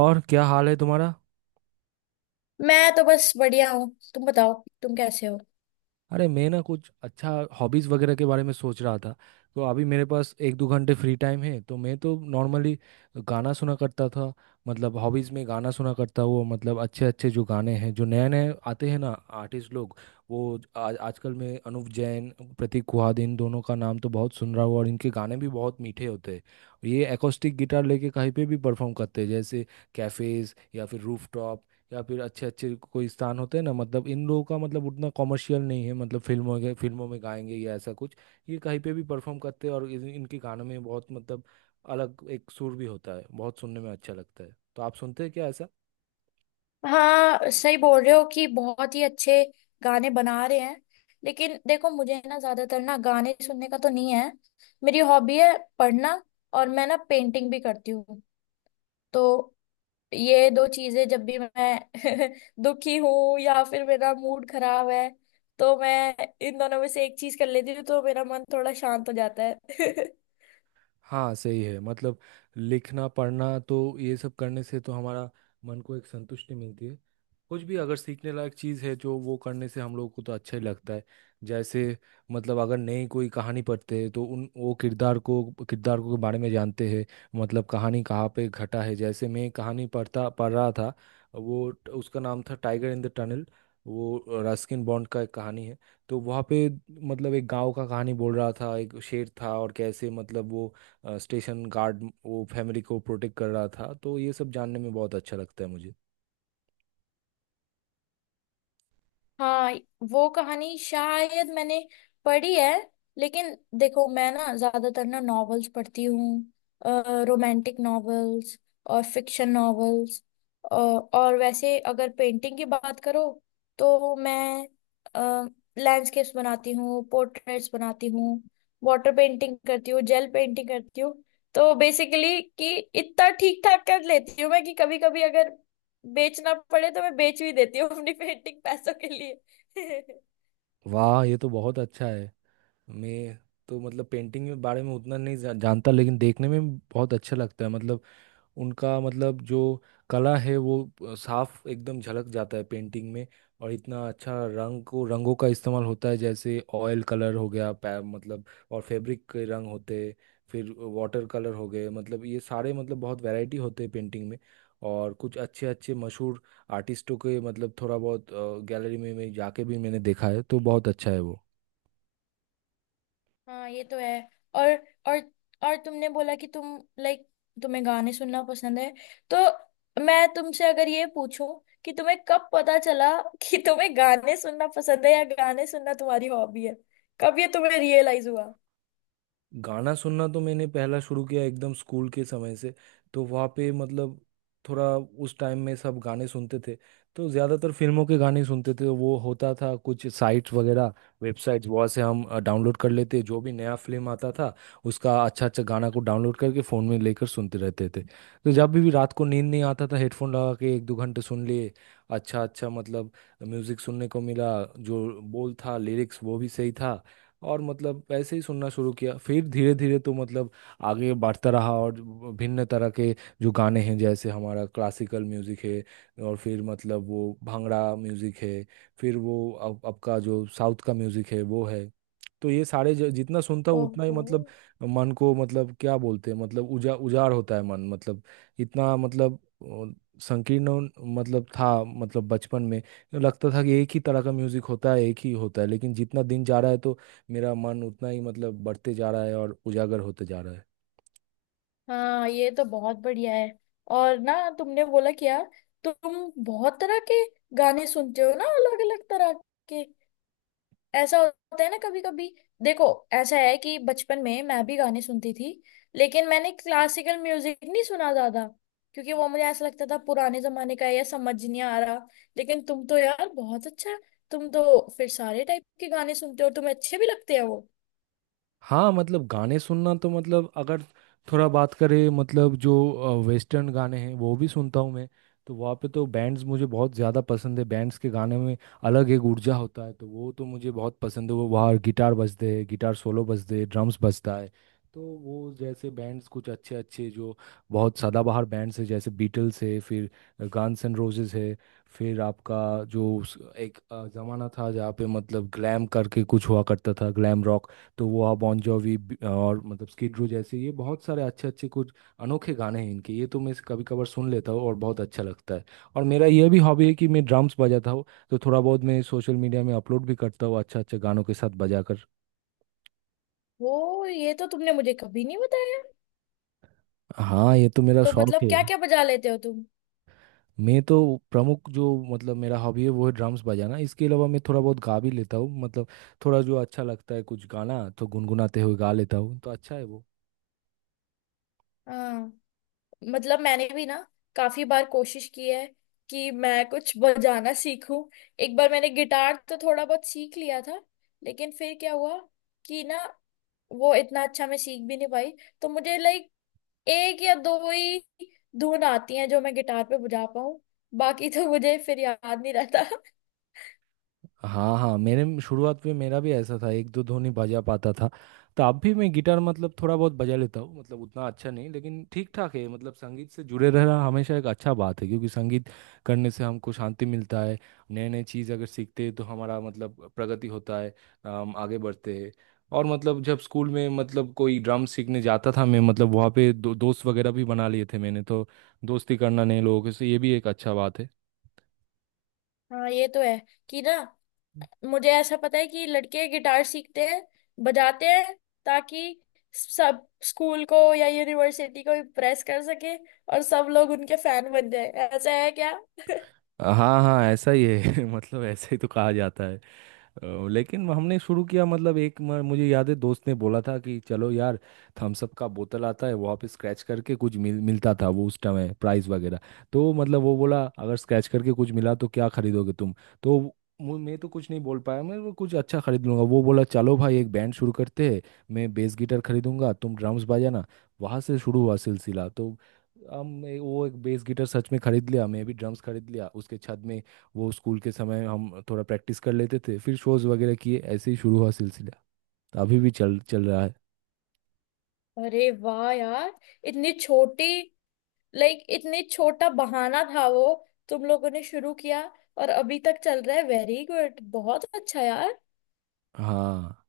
और क्या हाल है तुम्हारा? मैं तो बस बढ़िया हूँ। तुम बताओ, तुम कैसे हो? अरे, मैं ना कुछ अच्छा हॉबीज वगैरह के बारे में सोच रहा था। तो अभी मेरे पास एक दो घंटे फ्री टाइम है तो मैं तो नॉर्मली गाना सुना करता था। मतलब हॉबीज में गाना सुना करता हूँ, मतलब अच्छे अच्छे जो गाने हैं जो नए नए आते हैं ना आर्टिस्ट लोग। वो आज आजकल मैं अनुव जैन, प्रतीक कुहाद, इन दोनों का नाम तो बहुत सुन रहा हूँ और इनके गाने भी बहुत मीठे होते हैं। ये एकोस्टिक गिटार लेके कहीं पे भी परफॉर्म करते हैं, जैसे कैफेज या फिर रूफ या फिर अच्छे अच्छे कोई स्थान होते हैं ना। मतलब इन लोगों का मतलब उतना कॉमर्शियल नहीं है, मतलब फिल्मों में गाएंगे या ऐसा कुछ। ये कहीं पे भी परफॉर्म करते हैं और इनके गानों में बहुत मतलब अलग एक सुर भी होता है, बहुत सुनने में अच्छा लगता है। तो आप सुनते हैं क्या ऐसा? हाँ, सही बोल रहे हो कि बहुत ही अच्छे गाने बना रहे हैं। लेकिन देखो, मुझे ना ज्यादातर ना गाने सुनने का तो नहीं है। मेरी हॉबी है पढ़ना, और मैं ना पेंटिंग भी करती हूँ। तो ये दो चीजें, जब भी मैं दुखी हूँ या फिर मेरा मूड खराब है, तो मैं इन दोनों में से एक चीज कर लेती हूँ, तो मेरा मन थोड़ा शांत हो जाता है। हाँ, सही है। मतलब लिखना पढ़ना तो ये सब करने से तो हमारा मन को एक संतुष्टि मिलती है। कुछ भी अगर सीखने लायक चीज़ है जो वो करने से हम लोगों को तो अच्छा ही लगता है। जैसे मतलब अगर नई कोई कहानी पढ़ते हैं तो उन वो किरदार को के बारे में जानते हैं। मतलब कहानी कहाँ पे घटा है, जैसे मैं कहानी पढ़ रहा था, वो उसका नाम था टाइगर इन द टनल, वो रस्किन बॉन्ड का एक कहानी है। तो वहाँ पे मतलब एक गांव का कहानी बोल रहा था, एक शेर था, और कैसे मतलब वो स्टेशन गार्ड वो फैमिली को प्रोटेक्ट कर रहा था। तो ये सब जानने में बहुत अच्छा लगता है मुझे। हाँ, वो कहानी शायद मैंने पढ़ी है। लेकिन देखो, मैं ना ज्यादातर ना नॉवेल्स पढ़ती हूँ, रोमांटिक नॉवेल्स और फिक्शन नॉवेल्स। और वैसे अगर पेंटिंग की बात करो, तो मैं लैंडस्केप्स बनाती हूँ, पोर्ट्रेट्स बनाती हूँ, वाटर पेंटिंग करती हूँ, जेल पेंटिंग करती हूँ। तो बेसिकली कि इतना ठीक ठाक कर लेती हूँ मैं कि कभी कभी अगर बेचना पड़े, तो मैं बेच भी देती हूँ अपनी पेंटिंग पैसों के लिए। वाह, ये तो बहुत अच्छा है। मैं तो मतलब पेंटिंग के बारे में उतना नहीं जानता, लेकिन देखने में बहुत अच्छा लगता है। मतलब उनका मतलब जो कला है वो साफ एकदम झलक जाता है पेंटिंग में। और इतना अच्छा रंगों का इस्तेमाल होता है, जैसे ऑयल कलर हो गया मतलब और फैब्रिक के रंग होते, फिर वाटर कलर हो गए, मतलब ये सारे मतलब बहुत वैरायटी होते हैं पेंटिंग में। और कुछ अच्छे अच्छे मशहूर आर्टिस्टों के मतलब थोड़ा बहुत गैलरी में मैं जाके भी मैंने देखा है, तो बहुत अच्छा है वो। हाँ, ये तो है। और और और तुमने बोला कि तुम तुम्हें गाने सुनना पसंद है। तो मैं तुमसे अगर ये पूछूं कि तुम्हें कब पता चला कि तुम्हें गाने सुनना पसंद है या गाने सुनना तुम्हारी हॉबी है? कब ये तुम्हें रियलाइज हुआ? गाना सुनना तो मैंने पहला शुरू किया एकदम स्कूल के समय से। तो वहाँ पे मतलब थोड़ा उस टाइम में सब गाने सुनते थे, तो ज़्यादातर फिल्मों के गाने सुनते थे। वो होता था कुछ साइट्स वगैरह, वेबसाइट्स, वहाँ से हम डाउनलोड कर लेते जो भी नया फिल्म आता था, उसका अच्छा अच्छा गाना को डाउनलोड करके फ़ोन में लेकर सुनते रहते थे। तो जब भी रात को नींद नहीं आता था हेडफोन लगा के एक दो घंटे सुन लिए अच्छा अच्छा, मतलब म्यूज़िक सुनने को मिला, जो बोल था, लिरिक्स, वो भी सही था। और मतलब ऐसे ही सुनना शुरू किया, फिर धीरे धीरे तो मतलब आगे बढ़ता रहा। और भिन्न तरह के जो गाने हैं जैसे हमारा क्लासिकल म्यूजिक है, और फिर मतलब वो भांगड़ा म्यूजिक है, फिर वो अब आपका जो साउथ का म्यूजिक है वो है। तो ये सारे जितना सुनता हूँ उतना ही ओहो, मतलब मन को मतलब क्या बोलते हैं, मतलब उजाड़ होता है मन, मतलब इतना मतलब संकीर्ण मतलब था, मतलब बचपन में लगता था कि एक ही तरह का म्यूजिक होता है, एक ही होता है। लेकिन जितना दिन जा रहा है तो मेरा मन उतना ही मतलब बढ़ते जा रहा है और उजागर होते जा रहा है। हाँ, ये तो बहुत बढ़िया है। और ना तुमने बोला क्या, तुम बहुत तरह के गाने सुनते हो ना, अलग अलग तरह के? ऐसा होता है ना कभी कभी। देखो, ऐसा है कि बचपन में मैं भी गाने सुनती थी, लेकिन मैंने क्लासिकल म्यूजिक नहीं सुना ज्यादा, क्योंकि वो मुझे ऐसा लगता था पुराने जमाने का है या समझ नहीं आ रहा। लेकिन तुम तो यार बहुत अच्छा, तुम तो फिर सारे टाइप के गाने सुनते हो और तुम्हें अच्छे भी लगते हैं वो। हाँ, मतलब गाने सुनना तो मतलब अगर थोड़ा बात करें, मतलब जो वेस्टर्न गाने हैं वो भी सुनता हूँ मैं। तो वहाँ पे तो बैंड्स मुझे बहुत ज़्यादा पसंद है, बैंड्स के गाने में अलग एक ऊर्जा होता है, तो वो तो मुझे बहुत पसंद है। वो वहाँ गिटार बजते हैं, गिटार सोलो बजते हैं, ड्रम्स बजता है। तो वो जैसे बैंड्स कुछ अच्छे अच्छे जो बहुत सदाबहार बैंड्स है, जैसे बीटल्स है, फिर गान्स एंड रोजेस है, फिर आपका जो एक जमाना था जहाँ पे मतलब ग्लैम करके कुछ हुआ करता था, ग्लैम रॉक। तो वो आप बॉन जोवी और मतलब स्किड रो, जैसे ये बहुत सारे अच्छे अच्छे कुछ अनोखे गाने हैं इनके, ये तो मैं कभी कभार सुन लेता हूँ और बहुत अच्छा लगता है। और मेरा यह भी हॉबी है कि मैं ड्रम्स बजाता हूँ, तो थोड़ा बहुत मैं सोशल मीडिया में अपलोड भी करता हूँ अच्छा अच्छा गानों के साथ बजाकर। वो ये तो तुमने मुझे कभी नहीं बताया। हाँ, ये तो मेरा तो शौक मतलब है। क्या क्या बजा लेते हो तुम? मैं तो प्रमुख जो मतलब मेरा हॉबी है वो है ड्रम्स बजाना। इसके अलावा मैं थोड़ा बहुत गा भी लेता हूँ, मतलब थोड़ा जो अच्छा लगता है कुछ गाना तो गुनगुनाते हुए गा लेता हूँ, तो अच्छा है वो। हाँ, मतलब मैंने भी ना काफी बार कोशिश की है कि मैं कुछ बजाना सीखूं। एक बार मैंने गिटार तो थोड़ा बहुत सीख लिया था, लेकिन फिर क्या हुआ कि ना वो इतना अच्छा मैं सीख भी नहीं पाई। तो मुझे लाइक एक या दो ही धुन आती हैं जो मैं गिटार पे बजा पाऊं, बाकी तो मुझे फिर याद नहीं रहता। हाँ हाँ, मेरे शुरुआत में मेरा भी ऐसा था, एक दो धुन ही बजा पाता था। तो अब भी मैं गिटार मतलब थोड़ा बहुत बजा लेता हूँ, मतलब उतना अच्छा नहीं लेकिन ठीक ठाक है। मतलब संगीत से जुड़े रहना हमेशा एक अच्छा बात है, क्योंकि संगीत करने से हमको शांति मिलता है। नए नए चीज़ अगर सीखते हैं तो हमारा मतलब प्रगति होता है, हम आगे बढ़ते हैं। और मतलब जब स्कूल में मतलब कोई ड्रम सीखने जाता था मैं, मतलब वहाँ पे दोस्त वगैरह भी बना लिए थे मैंने, तो दोस्ती करना नए लोगों से ये भी एक अच्छा बात है। हाँ, ये तो है कि ना मुझे ऐसा पता है कि लड़के गिटार सीखते हैं, बजाते हैं ताकि सब स्कूल को या यूनिवर्सिटी को इम्प्रेस कर सके और सब लोग उनके फैन बन जाए। ऐसा है क्या? हाँ हाँ, ऐसा ही है। मतलब ऐसा ही तो कहा जाता है लेकिन हमने शुरू किया, मतलब एक मुझे याद है दोस्त ने बोला था कि चलो यार, थम्स अप का बोतल आता है, वहाँ पे स्क्रैच करके कुछ मिलता था वो उस टाइम, प्राइस वगैरह। तो मतलब वो बोला, अगर स्क्रैच करके कुछ मिला तो क्या खरीदोगे तुम? तो मैं तो कुछ नहीं बोल पाया, मैं वो कुछ अच्छा खरीद लूंगा। वो बोला, चलो भाई एक बैंड शुरू करते हैं, मैं बेस गिटार खरीदूंगा, तुम ड्रम्स बजाना। वहाँ से शुरू हुआ सिलसिला। तो हम वो एक बेस गिटार सच में खरीद लिया, मैं भी ड्रम्स खरीद लिया उसके छत में। वो स्कूल के समय हम थोड़ा प्रैक्टिस कर लेते थे, फिर शोज वगैरह किए, ऐसे ही शुरू हुआ सिलसिला। तो अभी भी चल चल रहा है। अरे वाह यार, इतनी छोटी, लाइक इतनी छोटा बहाना था वो, तुम लोगों ने शुरू किया और अभी तक चल रहा है। वेरी गुड, बहुत अच्छा यार। हाँ,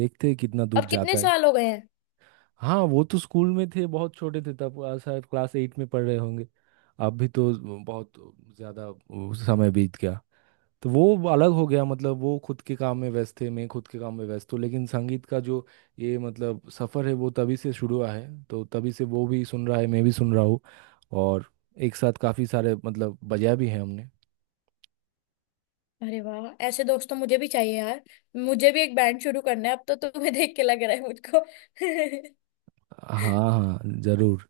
देखते हैं कितना दूर अब कितने जाता है। साल हो गए हैं? हाँ, वो तो स्कूल में थे, बहुत छोटे थे तब, शायद क्लास 8 में पढ़ रहे होंगे। अब भी तो बहुत ज़्यादा वो समय बीत गया, तो वो अलग हो गया, मतलब वो खुद के काम में व्यस्त थे, मैं खुद के काम में व्यस्त हूँ। लेकिन संगीत का जो ये मतलब सफ़र है वो तभी से शुरू हुआ है, तो तभी से वो भी सुन रहा है, मैं भी सुन रहा हूँ, और एक साथ काफ़ी सारे मतलब बजाया भी है हमने। अरे वाह, ऐसे दोस्त तो मुझे भी चाहिए यार। मुझे भी एक बैंड शुरू करना है अब, तो तुम्हें देख के लग रहा है मुझको। हाँ हाँ, ज़रूर।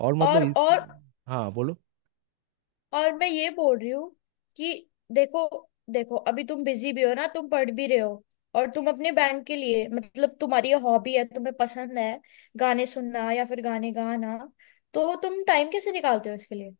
और मतलब और इस, और हाँ, बोलो। और मैं ये बोल रही हूँ कि देखो, देखो अभी तुम बिजी भी हो ना, तुम पढ़ भी रहे हो और तुम अपने बैंड के लिए, मतलब तुम्हारी हॉबी है, तुम्हें पसंद है गाने सुनना या फिर गाने गाना, तो तुम टाइम कैसे निकालते हो इसके लिए?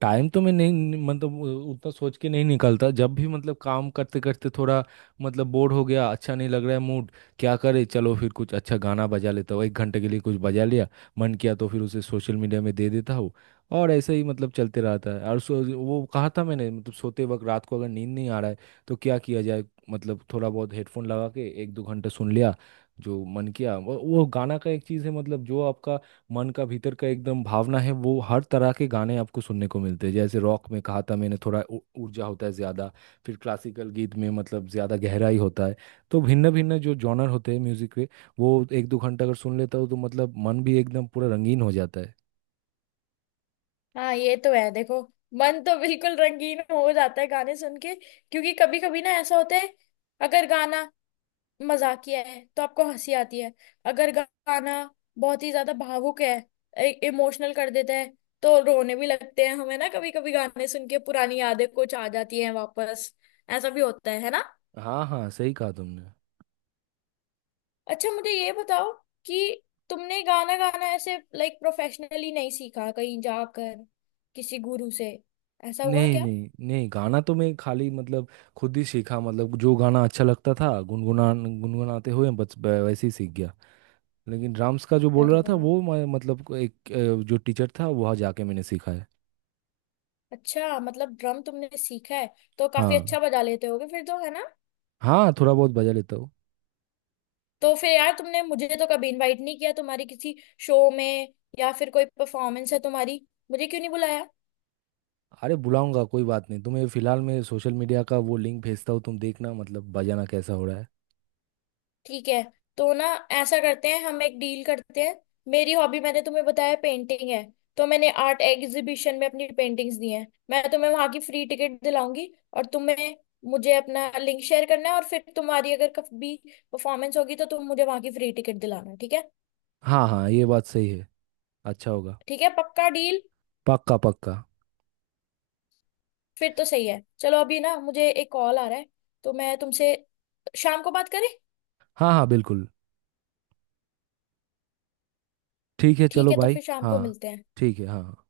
टाइम तो मैं नहीं मतलब उतना सोच के नहीं निकलता, जब भी मतलब काम करते करते थोड़ा मतलब बोर हो गया, अच्छा नहीं लग रहा है मूड, क्या करे, चलो फिर कुछ अच्छा गाना बजा लेता हूँ, एक घंटे के लिए कुछ बजा लिया, मन किया तो फिर उसे सोशल मीडिया में दे देता हूँ। और ऐसे ही मतलब चलते रहता है। और सो वो कहा था मैंने, मतलब सोते वक्त रात को अगर नींद नहीं आ रहा है तो क्या किया जाए, मतलब थोड़ा बहुत हेडफोन लगा के एक दो घंटा सुन लिया जो मन किया। वो गाना का एक चीज़ है, मतलब जो आपका मन का भीतर का एकदम भावना है वो हर तरह के गाने आपको सुनने को मिलते हैं। जैसे रॉक में कहा था मैंने, थोड़ा ऊर्जा होता है ज़्यादा, फिर क्लासिकल गीत में मतलब ज़्यादा गहराई होता है। तो भिन्न भिन्न जो जॉनर होते हैं म्यूज़िक के, वो एक दो घंटा अगर सुन लेता हूँ तो मतलब मन भी एकदम पूरा रंगीन हो जाता है। हाँ, ये तो है। देखो, मन तो बिल्कुल रंगीन हो जाता है गाने सुन के, क्योंकि कभी कभी ना ऐसा होता है, अगर गाना मजाकिया है तो आपको हंसी आती है, अगर गाना बहुत ही ज्यादा भावुक है, इमोशनल कर देता है, तो रोने भी लगते हैं हमें ना। कभी कभी गाने सुन के पुरानी यादें कुछ आ जाती हैं वापस, ऐसा भी होता है ना? हाँ हाँ, सही कहा तुमने। अच्छा, मुझे ये बताओ कि तुमने गाना गाना ऐसे लाइक प्रोफेशनली नहीं सीखा कहीं जाकर किसी गुरु से? ऐसा हुआ नहीं क्या? नहीं नहीं, गाना तो मैं खाली मतलब खुद ही सीखा, मतलब जो गाना अच्छा लगता था गुनगुनाते हुए बस वैसे ही सीख गया। लेकिन ड्राम्स का जो बोल अरे रहा था वाह, वो मैं मतलब को एक जो टीचर था वहाँ जाके मैंने सीखा है। अच्छा मतलब ड्रम तुमने सीखा है, तो काफी हाँ अच्छा बजा लेते होगे फिर तो, है ना? हाँ, थोड़ा बहुत बजा लेता हूँ। तो फिर यार, तुमने मुझे तो कभी इनवाइट नहीं किया तुम्हारी किसी शो में या फिर कोई परफॉर्मेंस है तुम्हारी, मुझे क्यों नहीं बुलाया? अरे, बुलाऊंगा कोई बात नहीं तुम्हें। फिलहाल मैं सोशल मीडिया का वो लिंक भेजता हूँ, तुम देखना मतलब बजाना कैसा हो रहा है। ठीक है, तो ना ऐसा करते हैं, हम एक डील करते हैं। मेरी हॉबी मैंने तुम्हें बताया पेंटिंग है, तो मैंने आर्ट एग्जीबिशन में अपनी पेंटिंग्स दी हैं, मैं तुम्हें वहां की फ्री टिकट दिलाऊंगी। और तुम्हें मुझे अपना लिंक शेयर करना है, और फिर तुम्हारी अगर कभी परफॉर्मेंस होगी, तो तुम मुझे वहां की फ्री टिकट दिलाना, ठीक है? हाँ हाँ, ये बात सही है, अच्छा होगा। ठीक है, पक्का डील। पक्का पक्का। फिर तो सही है। चलो अभी ना मुझे एक कॉल आ रहा है, तो मैं तुमसे शाम को बात करें। हाँ हाँ बिल्कुल, ठीक है ठीक चलो है, तो भाई, फिर शाम हाँ। को मिलते हैं। ठीक है, हाँ।